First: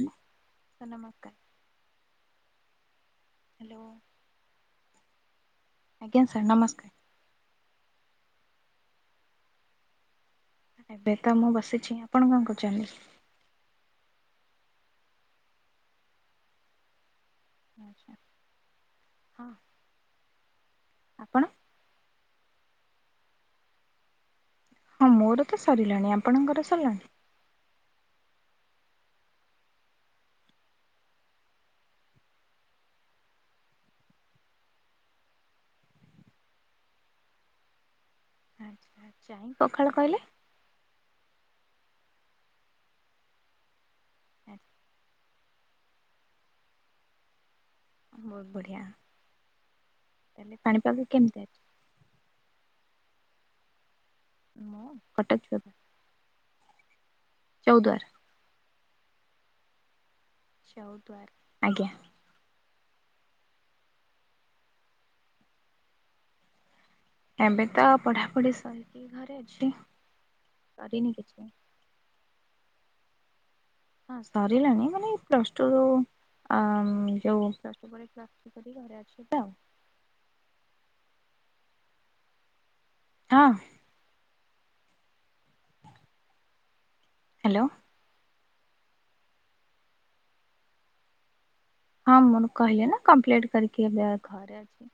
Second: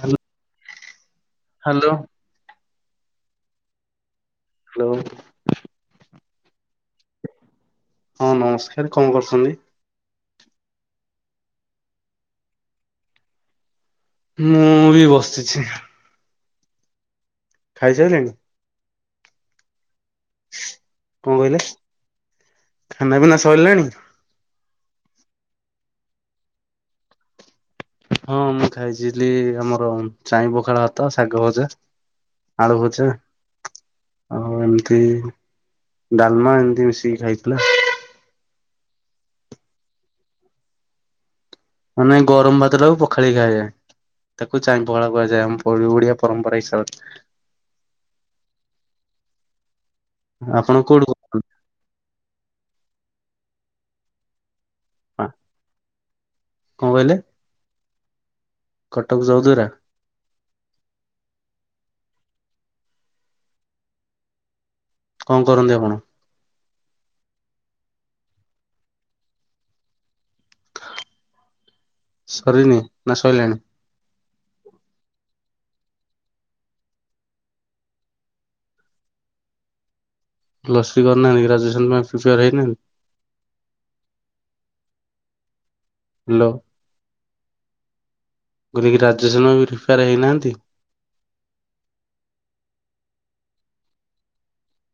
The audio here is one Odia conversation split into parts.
ହାଲୋ। ସାର୍ ନମସ୍କାର। ହାଲୋ। ହାଲୋ। ହାଲୋ। ଆଜ୍ଞା ସାର୍ ନମସ୍କାର। ହଁ ନମସ୍କାର କଣ କରୁଛନ୍ତି? ଏବେ ତ ମୁଁ ବସିଚି ଆପଣ କଣ କରୁଚନ୍ତି? ମୁଁ ବି ବସିଛି। ଖାଇ ଆଚ୍ଛା ସାଇଲେଣି? ହଁ। କଣ ଆପଣ କହିଲେ ଖାନା ପିନା ସଇଲାଣି? ହଁ ମୋର ତ ସରିଲାଣି ଆପଣଙ୍କର ସରିଲାଣି? ହଁ ମୁଁ ଖାଇଥିଲି ଆମର ଚାଇଁ ପଖାଳ ଭାତ, ଶାଗ ଭଜା। ଆଳୁ ଭଜା। ଆଉ ଏମତି ଡାଲମା ଏମତି ମିଶିକି ଖାଇଥିଲା। ଆଛା ଚାଇଁ ପଖାଳ କହିଲେ? ମାନେ ଗରମ ଭାତଟାକୁ ପଖାଳି ଖାଇବା ତାକୁ ଚାଇଁ ପଖାଳ କରାଯାଏ ଆମ ଓ ଓଡିଆ ପରମ୍ପରା ହିସାବରେ। ବୋହୁତ ବଢ଼ିଆ ଏବେ ଆପଣ କୋଉଠୁ ପାଣିପାଗ କେମତି କହୁଛନ୍ତି? ଅଛି? ମୁଁ କଟକ [unintelligible] ଏବେ କଣ କହିଲେ? ଚୋଉଦ୍ଵାର। କଟକ ଯୋଉଦ୍ଵାରା। ଚୋଉଦ୍ଵାର ଆଜ୍ଞା। କଣ କରନ୍ତି ଆପଣ? ଏବେ ତ ପଢ଼ାପଢ଼ି ସରିକି ଘରେ ଅଛି କରିନି କିଛି। ସରିନି ନା ସଇଲାଣି? ହଁ ସାରିଲାଣି ମାନେ ପ୍ଲସଟୁରୁ ଯୋଉ ପ୍ଲସଟୁ ପରେ ପ୍ଲସ ସରିକି ଘରେ ଅଛି ତ ଆଉ ପ୍ଲସଥ୍ରି କରି ନାହାଁନ୍ତି କି ଗ୍ରାଜୁଏସନ୍ ପାଇଁ ପ୍ରିପେୟାର ହେଇ ନାହାଁନ୍ତି। ହଁ। ହାଲୋ। ହାଲୋ। ମୁଁ କହିଲି କି ଗ୍ରାଜୁଏସନ ବି ପ୍ରିପେୟାର ହେଇନାହାନ୍ତି। ହଁ ମୁଁ ଏନୁ କହିଲି ନା କମ୍ପ୍ଲେଟି କରିକି ଏବେ ଆ ଘରେ ଅଛି।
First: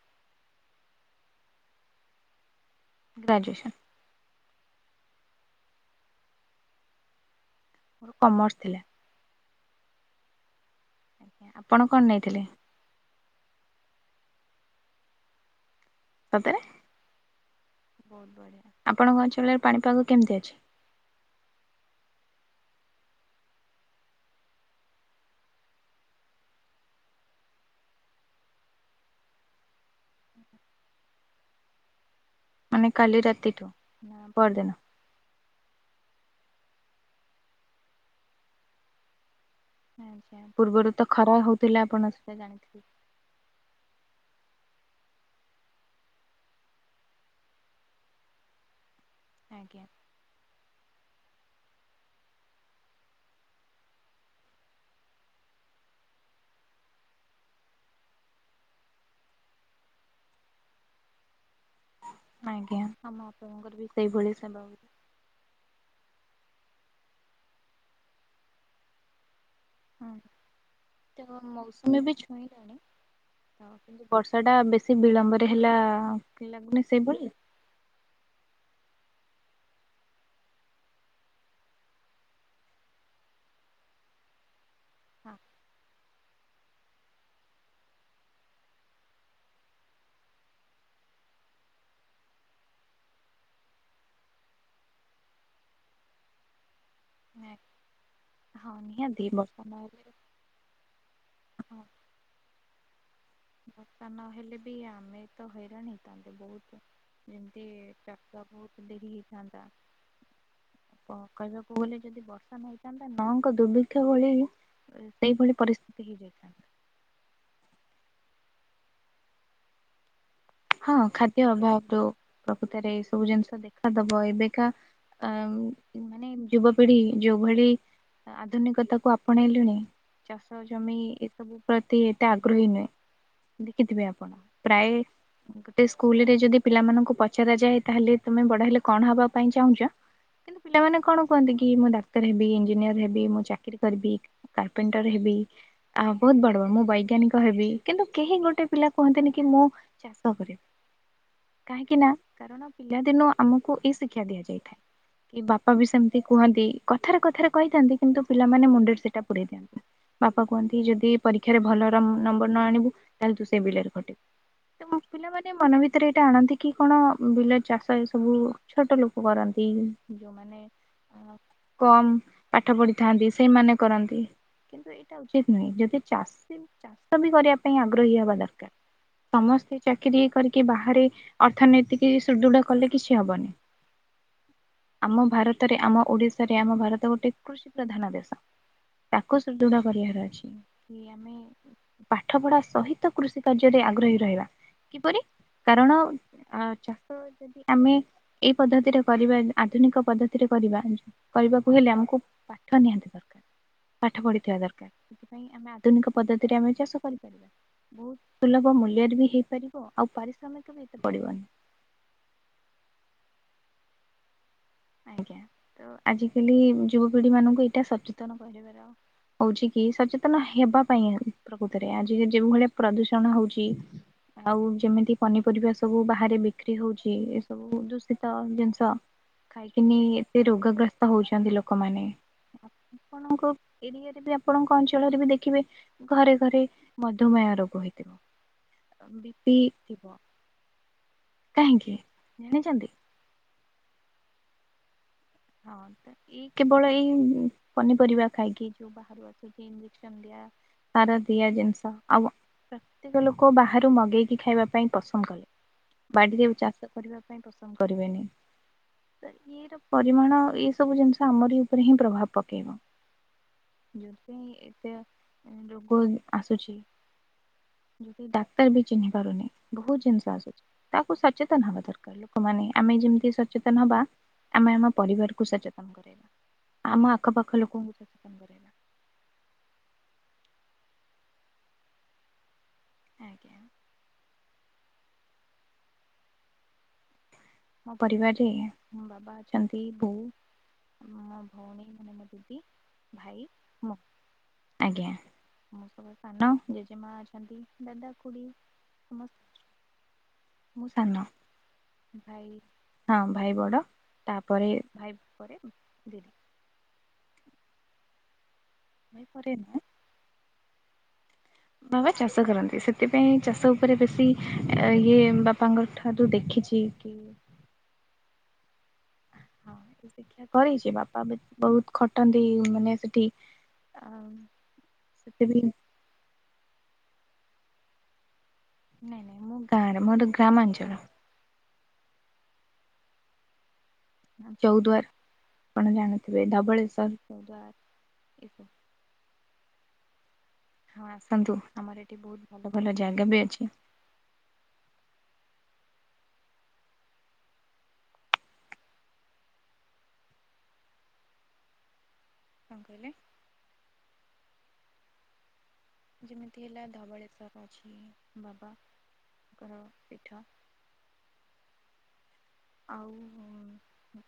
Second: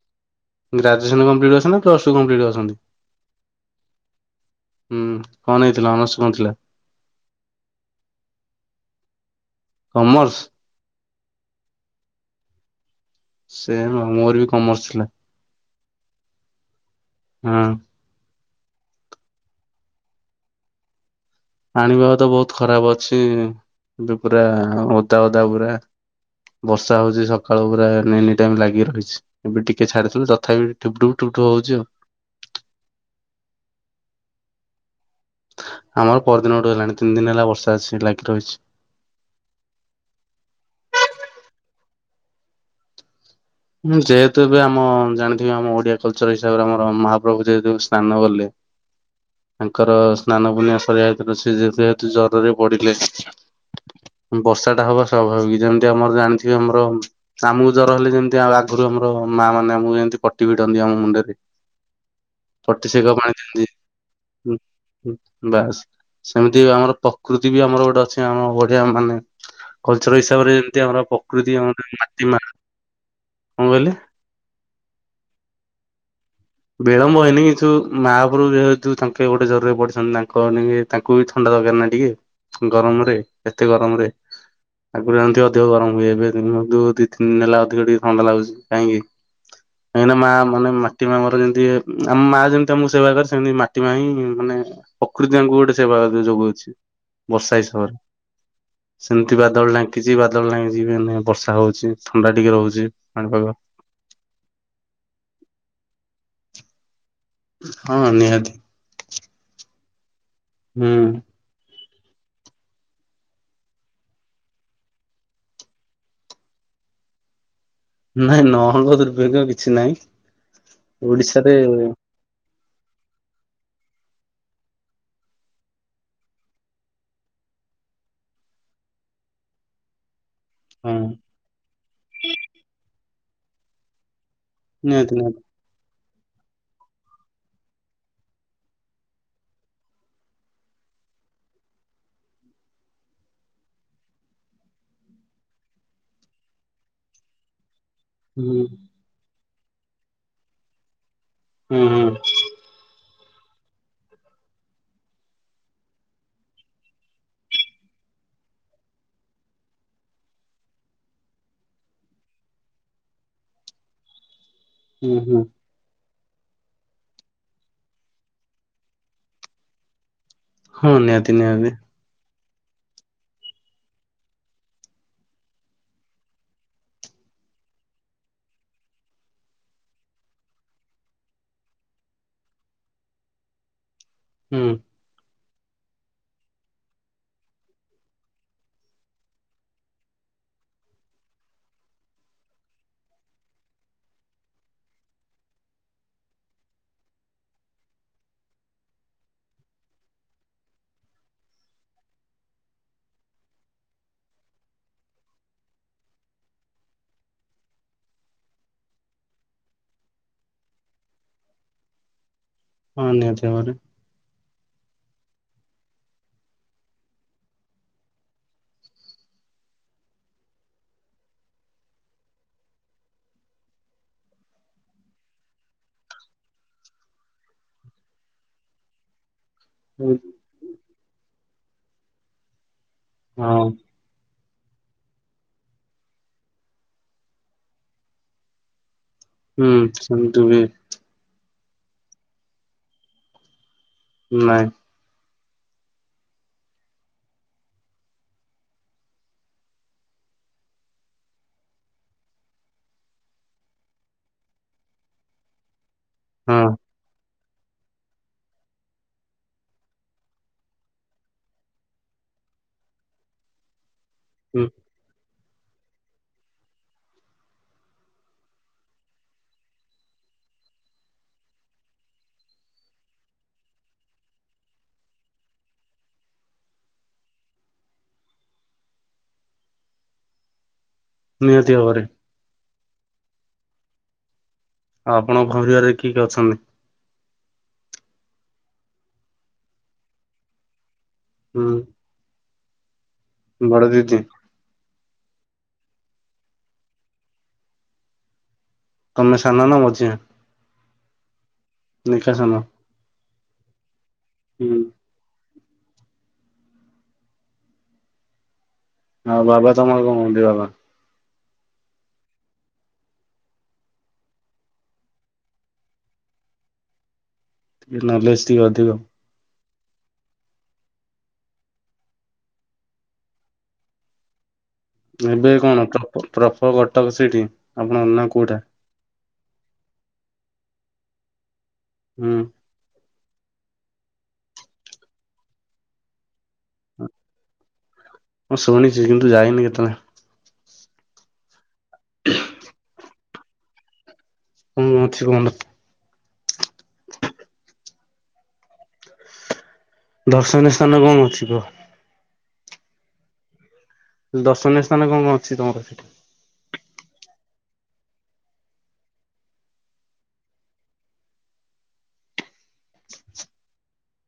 ଗ୍ରାଜୁଏସନ୍ କମ୍ପ୍ଲିଟ କରିଛନ୍ତି ନା ପ୍ଲସଟୁ କମ୍ପ୍ଲିଟ କରିଛନ୍ତି। ଗ୍ରାଜୁଏସନ୍। ହୁଁ, କଣ ନେଇଥିଲ, ଅନର୍ସ କଣ ଥିଲା? ମୋର କମର୍ସ ଥିଲା। କମର୍ସ? ଆଜ୍ଞା ଆପଣ କଣ ନେଇଥିଲେ? ସେମ ମୋର ବି କମର୍ସ ଥିଲା। ସତରେ? ହଁ। ବହୁତ ବଢିଆ, ଆପଣଙ୍କ ଅଞ୍ଚଳରେ ପାଣିପାଗ କେମିତି ଅଛି? ପାଣିିପାଗ ତ ବହୁତ ଖରାପ ଅଛି, ଏବେ ପୁରା ଓଦା ଓଦା ପୁରା। ବର୍ଷା ହଉଛି ସକାଳୁ ପୁରା ଏନି ଟାଇମ୍ ଲାଗି ରହିଛି। ଏବେ ଟିକେ ଛାଡିଥିଲା ତଥାପି ଠୁପଠୁପ ଠୁପଠୁପୁ ହଉଛି ଆଉ। ମାନେ କାଲି ରାତିଠୁ ନା ପଅରଦିନ? ଆମର ପଅରଦିନଠୁ ହେଲାଣି, ତିନି ଦିନ ହେଲା ବର୍ଷା ଆସି ଲାଗି ରହିଛି। ପୂର୍ବରୁ ତ ଖରା ହଉଥିଲା ଆପଣ ସେଟା ଜାଣିିଥିବେ। ହୁଁ, ଯେହେତୁ ଏବେ ଆମ ଜାଣିଥିବେ ଆମ ଓଡିଆ କଲଚର୍ ର ହିସାବରେ ଆମର ମହାପ୍ରଭୁ ଯେହେତୁ ସ୍ନାନ କଲେ ଆଜ୍ଞା ତାଙ୍କର ସ୍ନାନ ପୂର୍ଣ୍ଣିମା ସରିିବା ଭିତରେ ସେ ଯେ ଯେହେତୁ ଜରରେ ପଡିଲେ ବର୍ଷା ଟା ହବା ସ୍ୱାଭାବିକ, ଯେମିତି ଆମର ଜାଣିଥିବେ ଆମର ଆମୁକୁ ଜର ହେଲେ ଯେମ ଯେ ଆଗରୁ ଆମର ମା ମାନେ ଆମକୁ ଯେମିତି ପଟି ଭିଡନ୍ତି ଆମ ମୁଣ୍ଡରେ। ଆଜ୍ଞା ପଟିଶେଖା ଆମ ପାଣି ଆପଣଙ୍କର ବି ସେଇଭଳି ସେବା ହୁଏ। ଦିଅନ୍ତି ହୁଁ,। ବାସ୍ ସେମିତି ଆମର ପ୍ରକୃତି ବି ଆମର ଗୋଟେ ଅଛି ଆମ ବଢିଆ ମାନେ ହଁ କଲଚର୍ ହିସାବରେ ଯେମିତି ଆମର ତ ପ୍ରକୃତି ଆମର ମାଟି ମା। କଣ ହଁ କହିଲେ କିନ୍ତୁ ବର୍ଷା ଟା ବେଶୀ ବିଳମ୍ବରେ ହେଲା। ଲାଗୁନି ବିଳମ୍ବ ସେଇଭଳି। ହେଇନି କିନ୍ତୁ ମାପ୍ରଭୁ ଯେହେତୁ ତାଙ୍କେ ଗୋଟେ ଜରରେ ପଡିଛନ୍ତି ତାଙ୍କ ନେଗି ତାଙ୍କୁ ବି ଥଣ୍ଡା ଦରକାର ନା ଟିକେ। ଗରମ ରେ ଏତେ ଗରମ ରେ ଆଗରୁ ହଁ ଯେମିତି ଅଧିକ ଗରମ ହୁଏ, ଏବେ ଦିନୁ ଯୋଉ ଦି ତିନି ଦିନ ହେଲା ଅଧିକ ଟିକେ ଥଣ୍ଡା ଲାଗୁଛି କାହିଁକି କାହିଁକି ନା ମା ମାନେ ମାଟି ମା ମୋ ର ଯେମିତି ଏ ଆମ ମା ଯେମିତି ଆମକୁ ସେବା କରେ, ସେମିତି ମାଟି ମା ହିଁ ମାନେ ପ୍ରକୃତି ୟାଙ୍କୁ ଗୋଟେ ସେବା ଯୋଗଉଛି। ବର୍ଷା ହିସାବରେ ହଁ ନିହାତି ସେମିତି ବର୍ଷା ବାଦଲ ନହେଲେ ଢାଙ୍କିଚି ବାଦ ଦଲ ଢାଙ୍କିଚି ମାନେ ବର୍ଷା ହଉଛି, ଥଣ୍ଡା ଟିକେ ହଉଚି ପାଣିପାଗ। ବର୍ଷ ନହେଲେ ବି ଆମେ ତ ହଇରାଣ ହେଇଥାନ୍ତେ ବହୁତ। ଯେମିତି ହଁ ନିହାତି ଚାଷକୁ ଡେରି ହେଇଥାନ୍ତା। ହୁଁ କଣ କହିଲ? ଭୁଲେ ଯଦି ବର୍ଷା ନ ହେଇଥାନ୍ତା ନଙ୍କ ଦୁର୍ବିକ୍ଷ ଭଳି ଏ ସେଇଭଳି ପରିସ୍ଥିତି ହେଇଯାଇଥାନ୍ତା। ନାଇଁ ନଙ୍କ ଦୁର୍ବିକ୍ଷ କିଛି ନାଇଁ। ହଁ ଖାଦ୍ୟ ଅଭାବରୁ। ପ୍ରକୃତରେ ଏଇ ସବୁ ଜିନିଷ ଦେଖାଦବ ଏବେକା ଆ ମାନେ ଯୁବପିଢି ଯୋଉଭଳି ଆଧୁନିକତାକୁୁ ଆପଣେଇଲେଣି ଚାଷ ହଁ ଜମି ଏସବୁ ପ୍ରତି ଏତେ ଆଗ୍ରହୀ ନୁହେଁ, ଦେଖିଥିବେ ଆପଣ, ପ୍ରାୟେ ନିହାତି ନିହାତି ଗୋଟେ ସ୍କୁଲ୍ ରେ ଯଦି ପିଲାମାନଙ୍କୁ ପଚରା ଯାଏ ତାହେଲେ ତୋମେ ବଡ ହେଲେ କଣ ହବା ପାଇଁ ଚାହୁଁଚ? କିନ୍ତୁ ପିଲାମାନେ କଣ କୁହନ୍ତି କି ମୁଁ ଡାକ୍ତର ହେବି, ଇଞ୍ଜିନିୟର୍ ହେବି, ମୁଁ ଚାକିରି କରିବି। କାର୍ପେଣ୍ଟର୍ ହେବି, ଆ, ବହୁତ ବଡ ମୁଁ ବୈଜ୍ଞାନିକ ହେବି। କିନ୍ତୁ କେହି ହୁଁ ଗୋଟେ ପିଲା କୁହନ୍ତିନି କି ମୁଁ ଚାଷ କରିବି। ହୁଁ କାହିଁକି ହୁଁ ନା କାରଣ ପିଲାଦିନୁ ଆମକୁ ଏଇ ଶିକ୍ଷା ଦିଆଯାଇଥାଏ। କି ବାପା ବି ସେମିତି କୁହନ୍ତି କଥାରେ କଥାରେ କହିଥାନ୍ତି କିନ୍ତୁ ପିଲାମାନେ ମୁଣ୍ଡରେ ସେଟା ପୁରେ [inaudible] ବାପା କୁହନ୍ତି ଯଦି ପରୀକ୍ଷାରେ ଭଲ ରମ୍ୱ ନମ୍ବର ନ ଆଣିବୁ ତାହେଲେ ତୁ ସେ ବିଲରେ ଖଟିବୁ। ତ ହୁଁ ହୁଁ। ପିଲାମାନେ ମନ ବି ରେ ଏଇଟା ଆଣନ୍ତି କି କଣ ବିଲ ଚାଷ ଏ ସବୁ ଛୋଟ ଲୋକ କରନ୍ତି। ଯୋଉମାନେ ହଁ ନିହାତି ନିହାତି କମ୍ ପାଠ ପଢିଥାନ୍ତି ସେଇମାନେ କରନ୍ତି। କିନ୍ତୁ ସେଇଟା ଉଚିତ ନୁହେଁ ଯଦି ଚାଷୀ ଚାଷ ବି କରିବା ପାଇଁ ଆଗ୍ରହୀ ହେବା ଦରକାର। ସମସ୍ତେ ଚାକିରି କରିକି ବାହାରେ ଅର୍ଥନୀତିକି ସୁଦୃଢ କଲେ କିଛି ହବନି। ହୁଁ। ଆମ ଭାରତରେ ଆମ ଓଡିଶାରେ ଆମ ଭାରତ ଗୋଟେ କୃଷି ପ୍ରଧାନ ଦେଶ। ତାକୁ ସୁଦୃଢ କରିବାର ଅଛି କି ପାଠ ପଢା ସହିତ କୃଷି କାର୍ଯ୍ୟରେ ଆଗ୍ରହୀ ରହିବା କିପରି କାରଣ ଚାଷ ଯଦି ଆମେ ଏଇ ପଦ୍ଧତିରେ କରିବା ଆଧୁନିକ ପଦ୍ଧତିରେ କରିବା କରିବାକୁ ହେଲେ ଆମକୁ ପାଠ ନିହାତି ଦରକାର ପାଠ ପଢ଼ିଥିବା ଦରକାର। ପାଇଁ ଆମେ ଆଧୁନିକ ପଦ୍ଧତିରେ ଆମେ ଚାଷ କରିପାରିବା ବହୁତ ସୁଲଭ ମୂ ତିଆରୀ ହେଇପାରିବ ଆଉ ପାରିଶ୍ରମିକ ବି ଏତେ ପଡିବନି। ହଁ ନିହାତି ଭାବରେ। ଆଜ୍ଞା ତ ଆଜିକାଲି ଯୁବପିଢି ମାନଙ୍କୁ ଏଇଟା ସଚେତନ କରିବାର ହଉଛି କି ସଚେତନ ହେବା ପାଇଁ ଆଉ ପ୍ରକୃତରେ ଆଜି ଯେଉ ଭଳିଆ ପ୍ରଦୂଷଣ ହଉଛି। ଆଉ ଯେମିତି ପନିପରିବା ସବୁ ବାହାରେ ବିକ୍ରି ହେଉଛି ଏସବୁ ଦୂଷିତ ଜିନିଷ। ଖାଇକିନି ଏତେ ରୋଗଗ୍ରସ୍ତ ହଉଛନ୍ତି ଲୋକମାନେ ଆପଣଙ୍କ ହଁ। ଏରିଆରେ ବି ଆପଣଙ୍କ ଅଞ୍ଚଳରେ ବି ଦେଖିବେ ଘରେ ଘରେ ମଧୁମେହ ରୋଗ ହେଇଥିବ। ହୁଁ ଥିବ ସେମିତି ହୁଏ। କାହିଁକି ଜାଣିଚନ୍ତି? ନାଇଁ। ହଁ ତ ଏଇ କେବଳ ଏଇ ପନିପରିବା ଖାଇକି ଯୋଉ ବାହାରୁ ଆସିକି [unintelligible] ସାର ଦିଆ ଜିନିଷ ଆଉ ପ୍ରତ୍ୟେକ ଲୋକ ବାହାରୁ ମଗେଇକି ଖାଇବା ପାଇଁ ପସନ୍ଦ କଲେ। ବାଡିରେ ଆଉ ହଁ ଚାଷ କରିବା ପାଇଁ ପସନ୍ଦ କରିବେନି ତ ଇଏ ରୁ ପରିମାଣ ଏସବୁ ଜିନିଷ ଆମରି ଉପରେ ହିଁ ପ୍ରଭାବ ପକାଇବ। ପାଇଁ ହୁଁ ଏତେ ରୋଗ ଆସୁଚି ଡାକ୍ତର ବି ଚିହ୍ନି ପାରୁନି ବହୁତ ଜିନିଷ ଆସୁଚି। ଆକୁ ସଚେତନ ହେବା ଦରକାର ଲୋକମାନେ ଆମେ ଯେମିତି ସଚେତନ ହେବା। ଆମେ ଆମ ପରିବାରକୁ ସଚେତନ କରାଇବା ଆମ ଆଖପାଖ ଲୋକଙ୍କୁ କରେଇବା ନିହାତି ଭାବରେ। ଆଜ୍ଞା। ଆଉ ଆପଣ ଘର ଦୁଆରେ କିଏ କିଏ ଅଛନ୍ତି? ମୋ ପରିବାରରେ ମୋ ବାବା ଅଛନ୍ତି ବୋଉ। ମୋ ହୁଁ ଭଉଣୀ ମାନେ ଦିଦି ଭାଇ ବଡ ମୁଁ। ଦିଦି ଆଜ୍ଞା ମୁଁ ସବୁ ସାନ ଜେଜେମା ଅଛନ୍ତି ଦାଦା ଖୁଡି। ତମେ ସମସ୍ତେ ସାନ ନା ମଝିଆଁ? ମୁଁ ସାନ। ସାନ ହଁ ଭାଇ ବଡ଼ ତାପରେ ହୁଁ। ଭାଇ ପରେ ମୁଁ। ଭାଇ ଆଉ ପରେ ବାବା ନୁହେଁ ତମର କଣ କଅନ୍ତି ବାବା। ବାବା ଚାଷ କରନ୍ତି, ସେଥିପାଇଁ ଚାଷ ଉପରେ ବେଶୀ ଇଏ ବାପାଙ୍କ ଠାରୁ ଦେଖିଚି। ଯିଏ କି ଟି ନଲେସ୍ ଟିକେ ଅଧିକ। ହଁ ଶିକ୍ଷା କରେଇଚି ବାପା ବି ବହୁତ୍ ଖଟନ୍ତି, ମାନେ ସେଠି। ଆଉ ଏବେ କଣ ପପ୍ ପ୍ରପର କଟକ ସେଇଠି ଆପଣଙ୍କ, ନା କୋଉଟା? ନାଇଁ ନାଇଁ ମୁଁ ଗାଁରେ ମୋର ଗ୍ରାମାଞ୍ଚଳ। ହୁଁ। ଚୌଦ୍ୱାର ଆପଣ ଜାଣିଥିବେ ଧବଳେଶ୍ଵର ଚୌଦ୍ୱାର। ଏସବୁ ଯେ କିନ୍ତୁ ଯାଇନି କେତେବେଳେ। ହଁ ଆସନ୍ତୁ, ଆମର ଏଠି ବହୁତ୍ ଭଲ ଭଲ ଜାଗା ବି ଅଛି। ମୁଁ ଅଛି ଗଣ୍ଡ୍ ଦର୍ଶନୀୟ ସ୍ଥାନ କଣ ଅଛି କୁହ? କଣ କହିଲେ? ଦର୍ଶନୀୟ ସ୍ତାନ କଣ କଣ ଅଛି? ତମର ସେଠି। ଯେମିତି ହେଲା ଧବଳେଶ୍ୱର ବାବାଙ୍କର ପୀଠ। ଆଉ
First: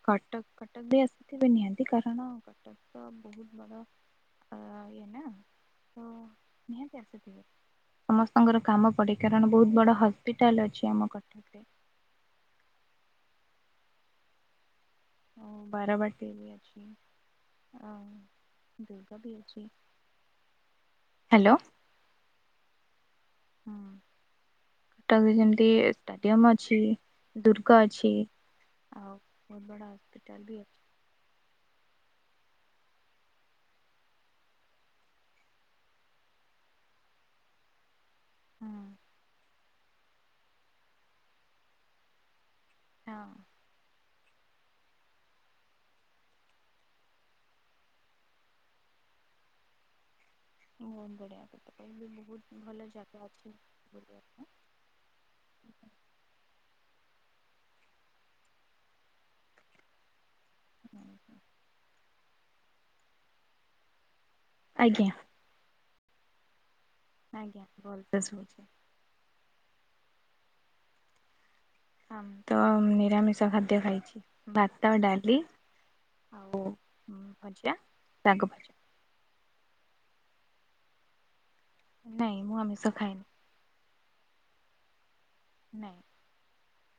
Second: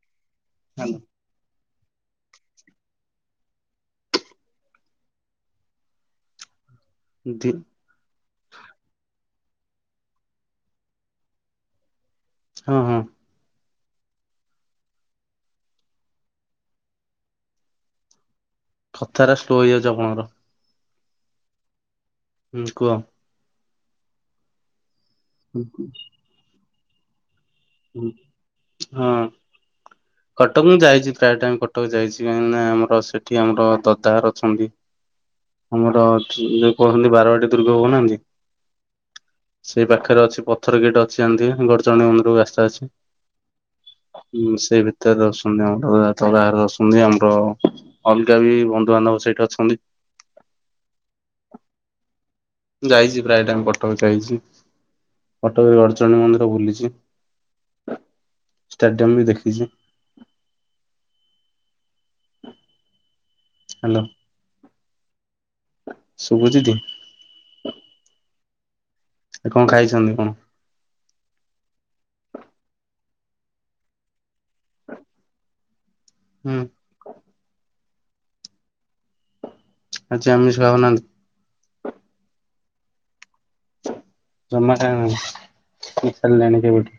କଟକ୍ କଟକ ବି ଆସିଥିବେ ନିହାତି କାରଣ କଟକ ତ ବହୁତ୍ ବଡ଼ ଇଏ ନା ତ ନିହାତି ଆସଥିବେ। ଦି ସମସ୍ତଙ୍କର କାମ ପଡ଼େ କାରଣ ବହୁତ ବଡ଼ ହସ୍ପିଟାଲ ଅଛି ଆମ କଟକରେ। ହଁ ହଁ। ବାର ବାଟି ବି ଅଛି ଆଉ ଦୁର୍ଗା ବି କଥାରା ସ୍ଲୋ ଅଛି ହେଇଯାଉଚି ଆପଣଙ୍କର। ହ୍ୟାଲୋ। ହୁଁ କୁହ। ହୁଁ କଟକ ବି ଯେମତି ଷ୍ଟାଡିୟମ୍ ଅଛି। ଦୁର୍ ଗ ଅଛି, ଆଉ ହଁ ବହୁତ୍ ବଡ ହସ୍ପିଟାଲ୍ ବି କଟକ ଅଛି। ମୁଁ ଯାଇଛି ପ୍ରାୟ ଟାଇମ୍ କଟକ ଯାଇଚି କାହିଁକିନା ଆମର ସେଠି ଆମର ଦଦାଘର ଅଛନ୍ତି। ଆମର ଏଠି, ଜଉ କହୁନାହାଁନ୍ତି ବାରବାଟୀ ଦୁର୍ଗ କହୁନାହାଁନ୍ତି ହୁଁ। ସେଇ ପାଖରେ ଅଛି ପଥର ଗେଟ୍ ଅଛି ଜାଣିଥିବେ ଗଡଚଣ୍ଡି ମନ୍ଦିରକୁ ରାସ୍ତା ଅଛି। ହଁ। ହୁଁ ସେଇ ଭିତରେ ରହୁସନ୍ତି, ଆମର ଦଦାଘର ରହୁସନ୍ତି ଆମର ଅଲଗା ବି ବନ୍ଧୁବାନ୍ଧବ ସେଇଠି ଅଛନ୍ତି। ବହୁତ ବଢିଆ କଥା କଟକରେ ବି ବହୁତ ଭଲ ମୁଁ ଯାଇଚି ଜାଗା ପ୍ରାୟ ଅଛି ଟାଇମ୍ କଟକ ବୁଲିବା ଯାଇଚି। ପାଇଁ କଟକ ରେ ଗଡଚଣ୍ଡୀ ମନ୍ଦିର ବୁଲିଚି, ଷ୍ଟାଡିୟମ ବି ଦେଖିଛି। ହୁଁ ହୁଁ। ହାଲୋ। ଆଜ୍ଞା। ଶୁଭୁଚି ଟି। ଆଜ୍ଞା, ଭଲ ସେ ଶୁଭୁଚି। ଆଜି କଣ ଖାଇଛନ୍ତି, କଣ? ଆମେ ତ ନିରାମିଷ ଖାଦ୍ୟ ଖାଇଚି ଭାତ ଡାଲି। ହୁଁ। ହଁ ଭଜା, ଶାଗ ଭଜା। ଆଜି ଆମିଷ ଖାଉନାହାନ୍ତି। ନାଇଁ ମୁଁ ଆମିଷ ଖାଏନି। ଜମା ଖାଇବେନି। ନାଇଁ। ସରିଲାଣି ଡିଉଟି।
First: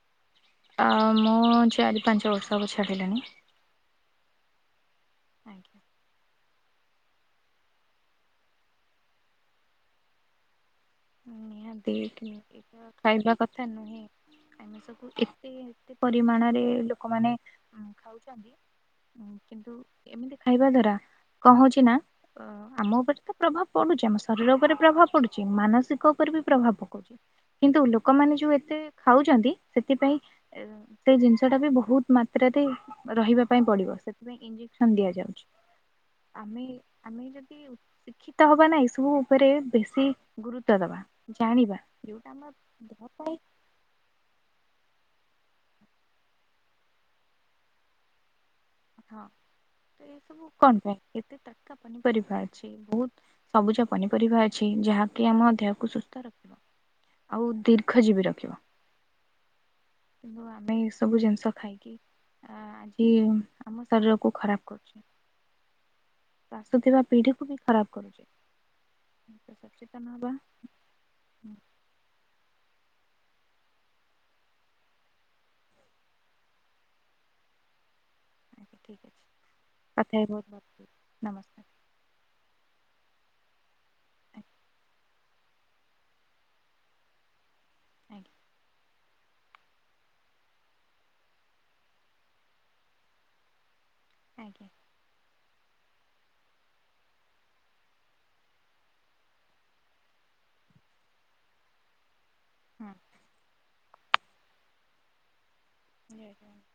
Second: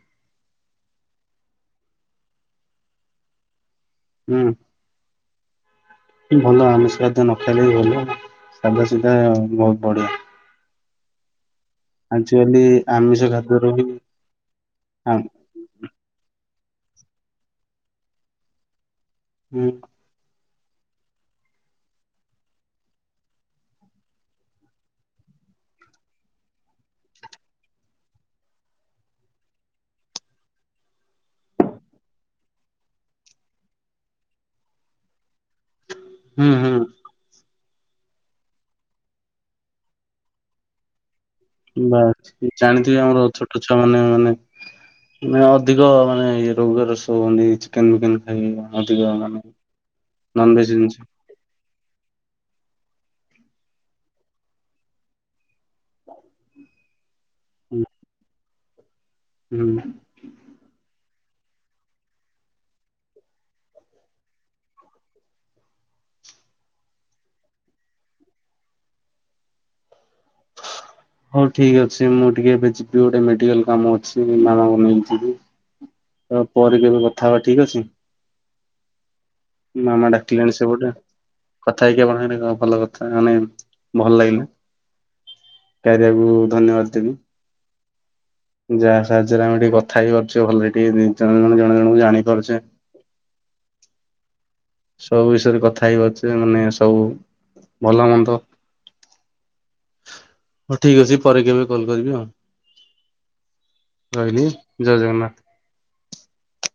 ମୁଁ ଚାରି ପାଞ୍ଚ ବର୍ଷ ହବ ଛାଡ଼ିଲିଣି। ହୁଁ। Thank you. ଭଲ ଆମିଷ ଖାଦ୍ୟ ନ ଖାଇଲେ ଭଲ। ସାଦାସିଧା ବହୁତ ବଢିଆ। ନିହାତି ଏମିତି ଆଜିକାଲି ତ ଆମିଷ ଖାଇବା କଥା ଖାଦ୍ୟରୁ ବି ନୁହେଁ। ଆମେ ସବୁ ହୁଁ ଏତେ ଏତେ ପରିମାଣରେ ଲୋକମାନେ ଖାଉଚନ୍ତି କିନ୍ତୁ ହୁଁ ଏମିତି ଖାଇବା ଦ୍ୱାରା କଣ ହଉଚି ନା ଆ ଆମ ଉପରେ ତ ପ୍ରଭାବ ପଡୁଛି, ଆମ ଶରୀର ଉପରେ ପ୍ରଭାବ ପଡୁଛି, ମାନସି ସିକ ଉପରେ ବି ପ୍ରଭାବ ପକଉଚି, କିନ୍ତୁ ଲୋକମାନେ ଯୋଉ ସେ ଜିନିଷ ଟା ବି ବହୁତ ମାତ୍ରାରେ ରହିବା ପାଇଁ ପଡିବ। ସେଥିପାଇଁ ଇଞଜେସନ୍ ଦିଆଯାଉଛି। ଆମେ ହୁଁ ଆମେ ଯଦି ଶିକ୍ଷିତ ହବା ନାଇଁ ଏଇ ସବୁ ଉପରେ, ବେଶି ଗୁରୁ ତ୍ୱ ଦବା, ଜାଣିବା, ବାସ୍ ଯୋଉଟା ଆମ ଜାଣିଥିବେ ଦେହ ପାଇଁ [unintelligible] ମାନେ ମାନେ ନା ଅଧିକ ମାନେ ରୋଗର ସେ ପୁଣି ଚିକେନ୍ ଫିକେନ୍ ଖାଇକିନା ତ ଅଧିକା ମାନେ ଏସବୁ କଣ ନନ୍ଭେଜ୍ ପାଇଁ ଜିନିଷ ଏତେ ତାଟ୍କା ପନିପରିବା ଅଛି। ବହୁତ ସବୁଜ ପନିପରିବା ଅଛି ଯାହାକି ଆମ ଦେହକୁ ସୁସ୍ଥ ରଖେ। [inaudible] ଆଉ ହୁଁ ଦୀର୍ଘଜୀବି ରଖିବ। ହୁଁ। କିନ୍ତୁ ଆମେ ଏସବୁ ଜିନିଷ ଖାଇକି, ଆଜି ଆମ ଶରୀରକୁ ଖରାପ କରୁଚେ। ଆସୁଥିବା ପିଢ଼ିକୁ ବି ଖରାପ କରୁଚେ। ସଚେତନ ହେବା ହଉ ଠିକ୍ ଅଛି। ମୁଁ ଟିକେ ଏବେ ଯିବି ଗୋଟେ ମେଡିକାଲ କାମ ଅଛି ମାମାଙ୍କୁ ନେଇଯିବି। ଆଉ ପରେ କେବେ କଥା ହବା। ଠିକ୍ ଅଛି। ଆଜ୍ଞା। ଠିକ୍ ଅଛି। ମାମା କଥା ହେଇ ବହୁତ ଡାକିଲେଣି ଭଲ ସେପଟେ। ଲାଗିଲା। ନମସ୍କାର କଥା ହେଇକି ଆପଣ ସହିତ ବହୁତ ଭଲ କଥା ମାନେ ଭଲ ଆଜ୍ଞା ଲାଗିଲା। [unintelligible] ଧନ୍ୟବାଦ ଦେବି। ଆଜ୍ଞା। ଯାହା ସାହାଯ୍ୟରେ ଆମେ ଟିକେ କଥା ହେଇ ପାରୁଛେ। ଭଲରେ ଟିକେ ଜେ-ଜ-ଜଣେ ଜଣଙ୍କୁୁ ଜାଣିପାରୁଚେ। ଆଜ୍ଞା। ସବୁ ବିଷୟରେ କଥା ହେଇପାରୁଛେ ମାନେ ସବୁ ଭଲ, ମନ୍ଦ। ହଉ ଠିକ୍ ଅଛି। ଳପରେ କେବେ କଲ୍ କରିବି ଆଉ। ହଁ ରହିଲି। ଜୟ ଜଗନ୍ନାଥ। [inaudible]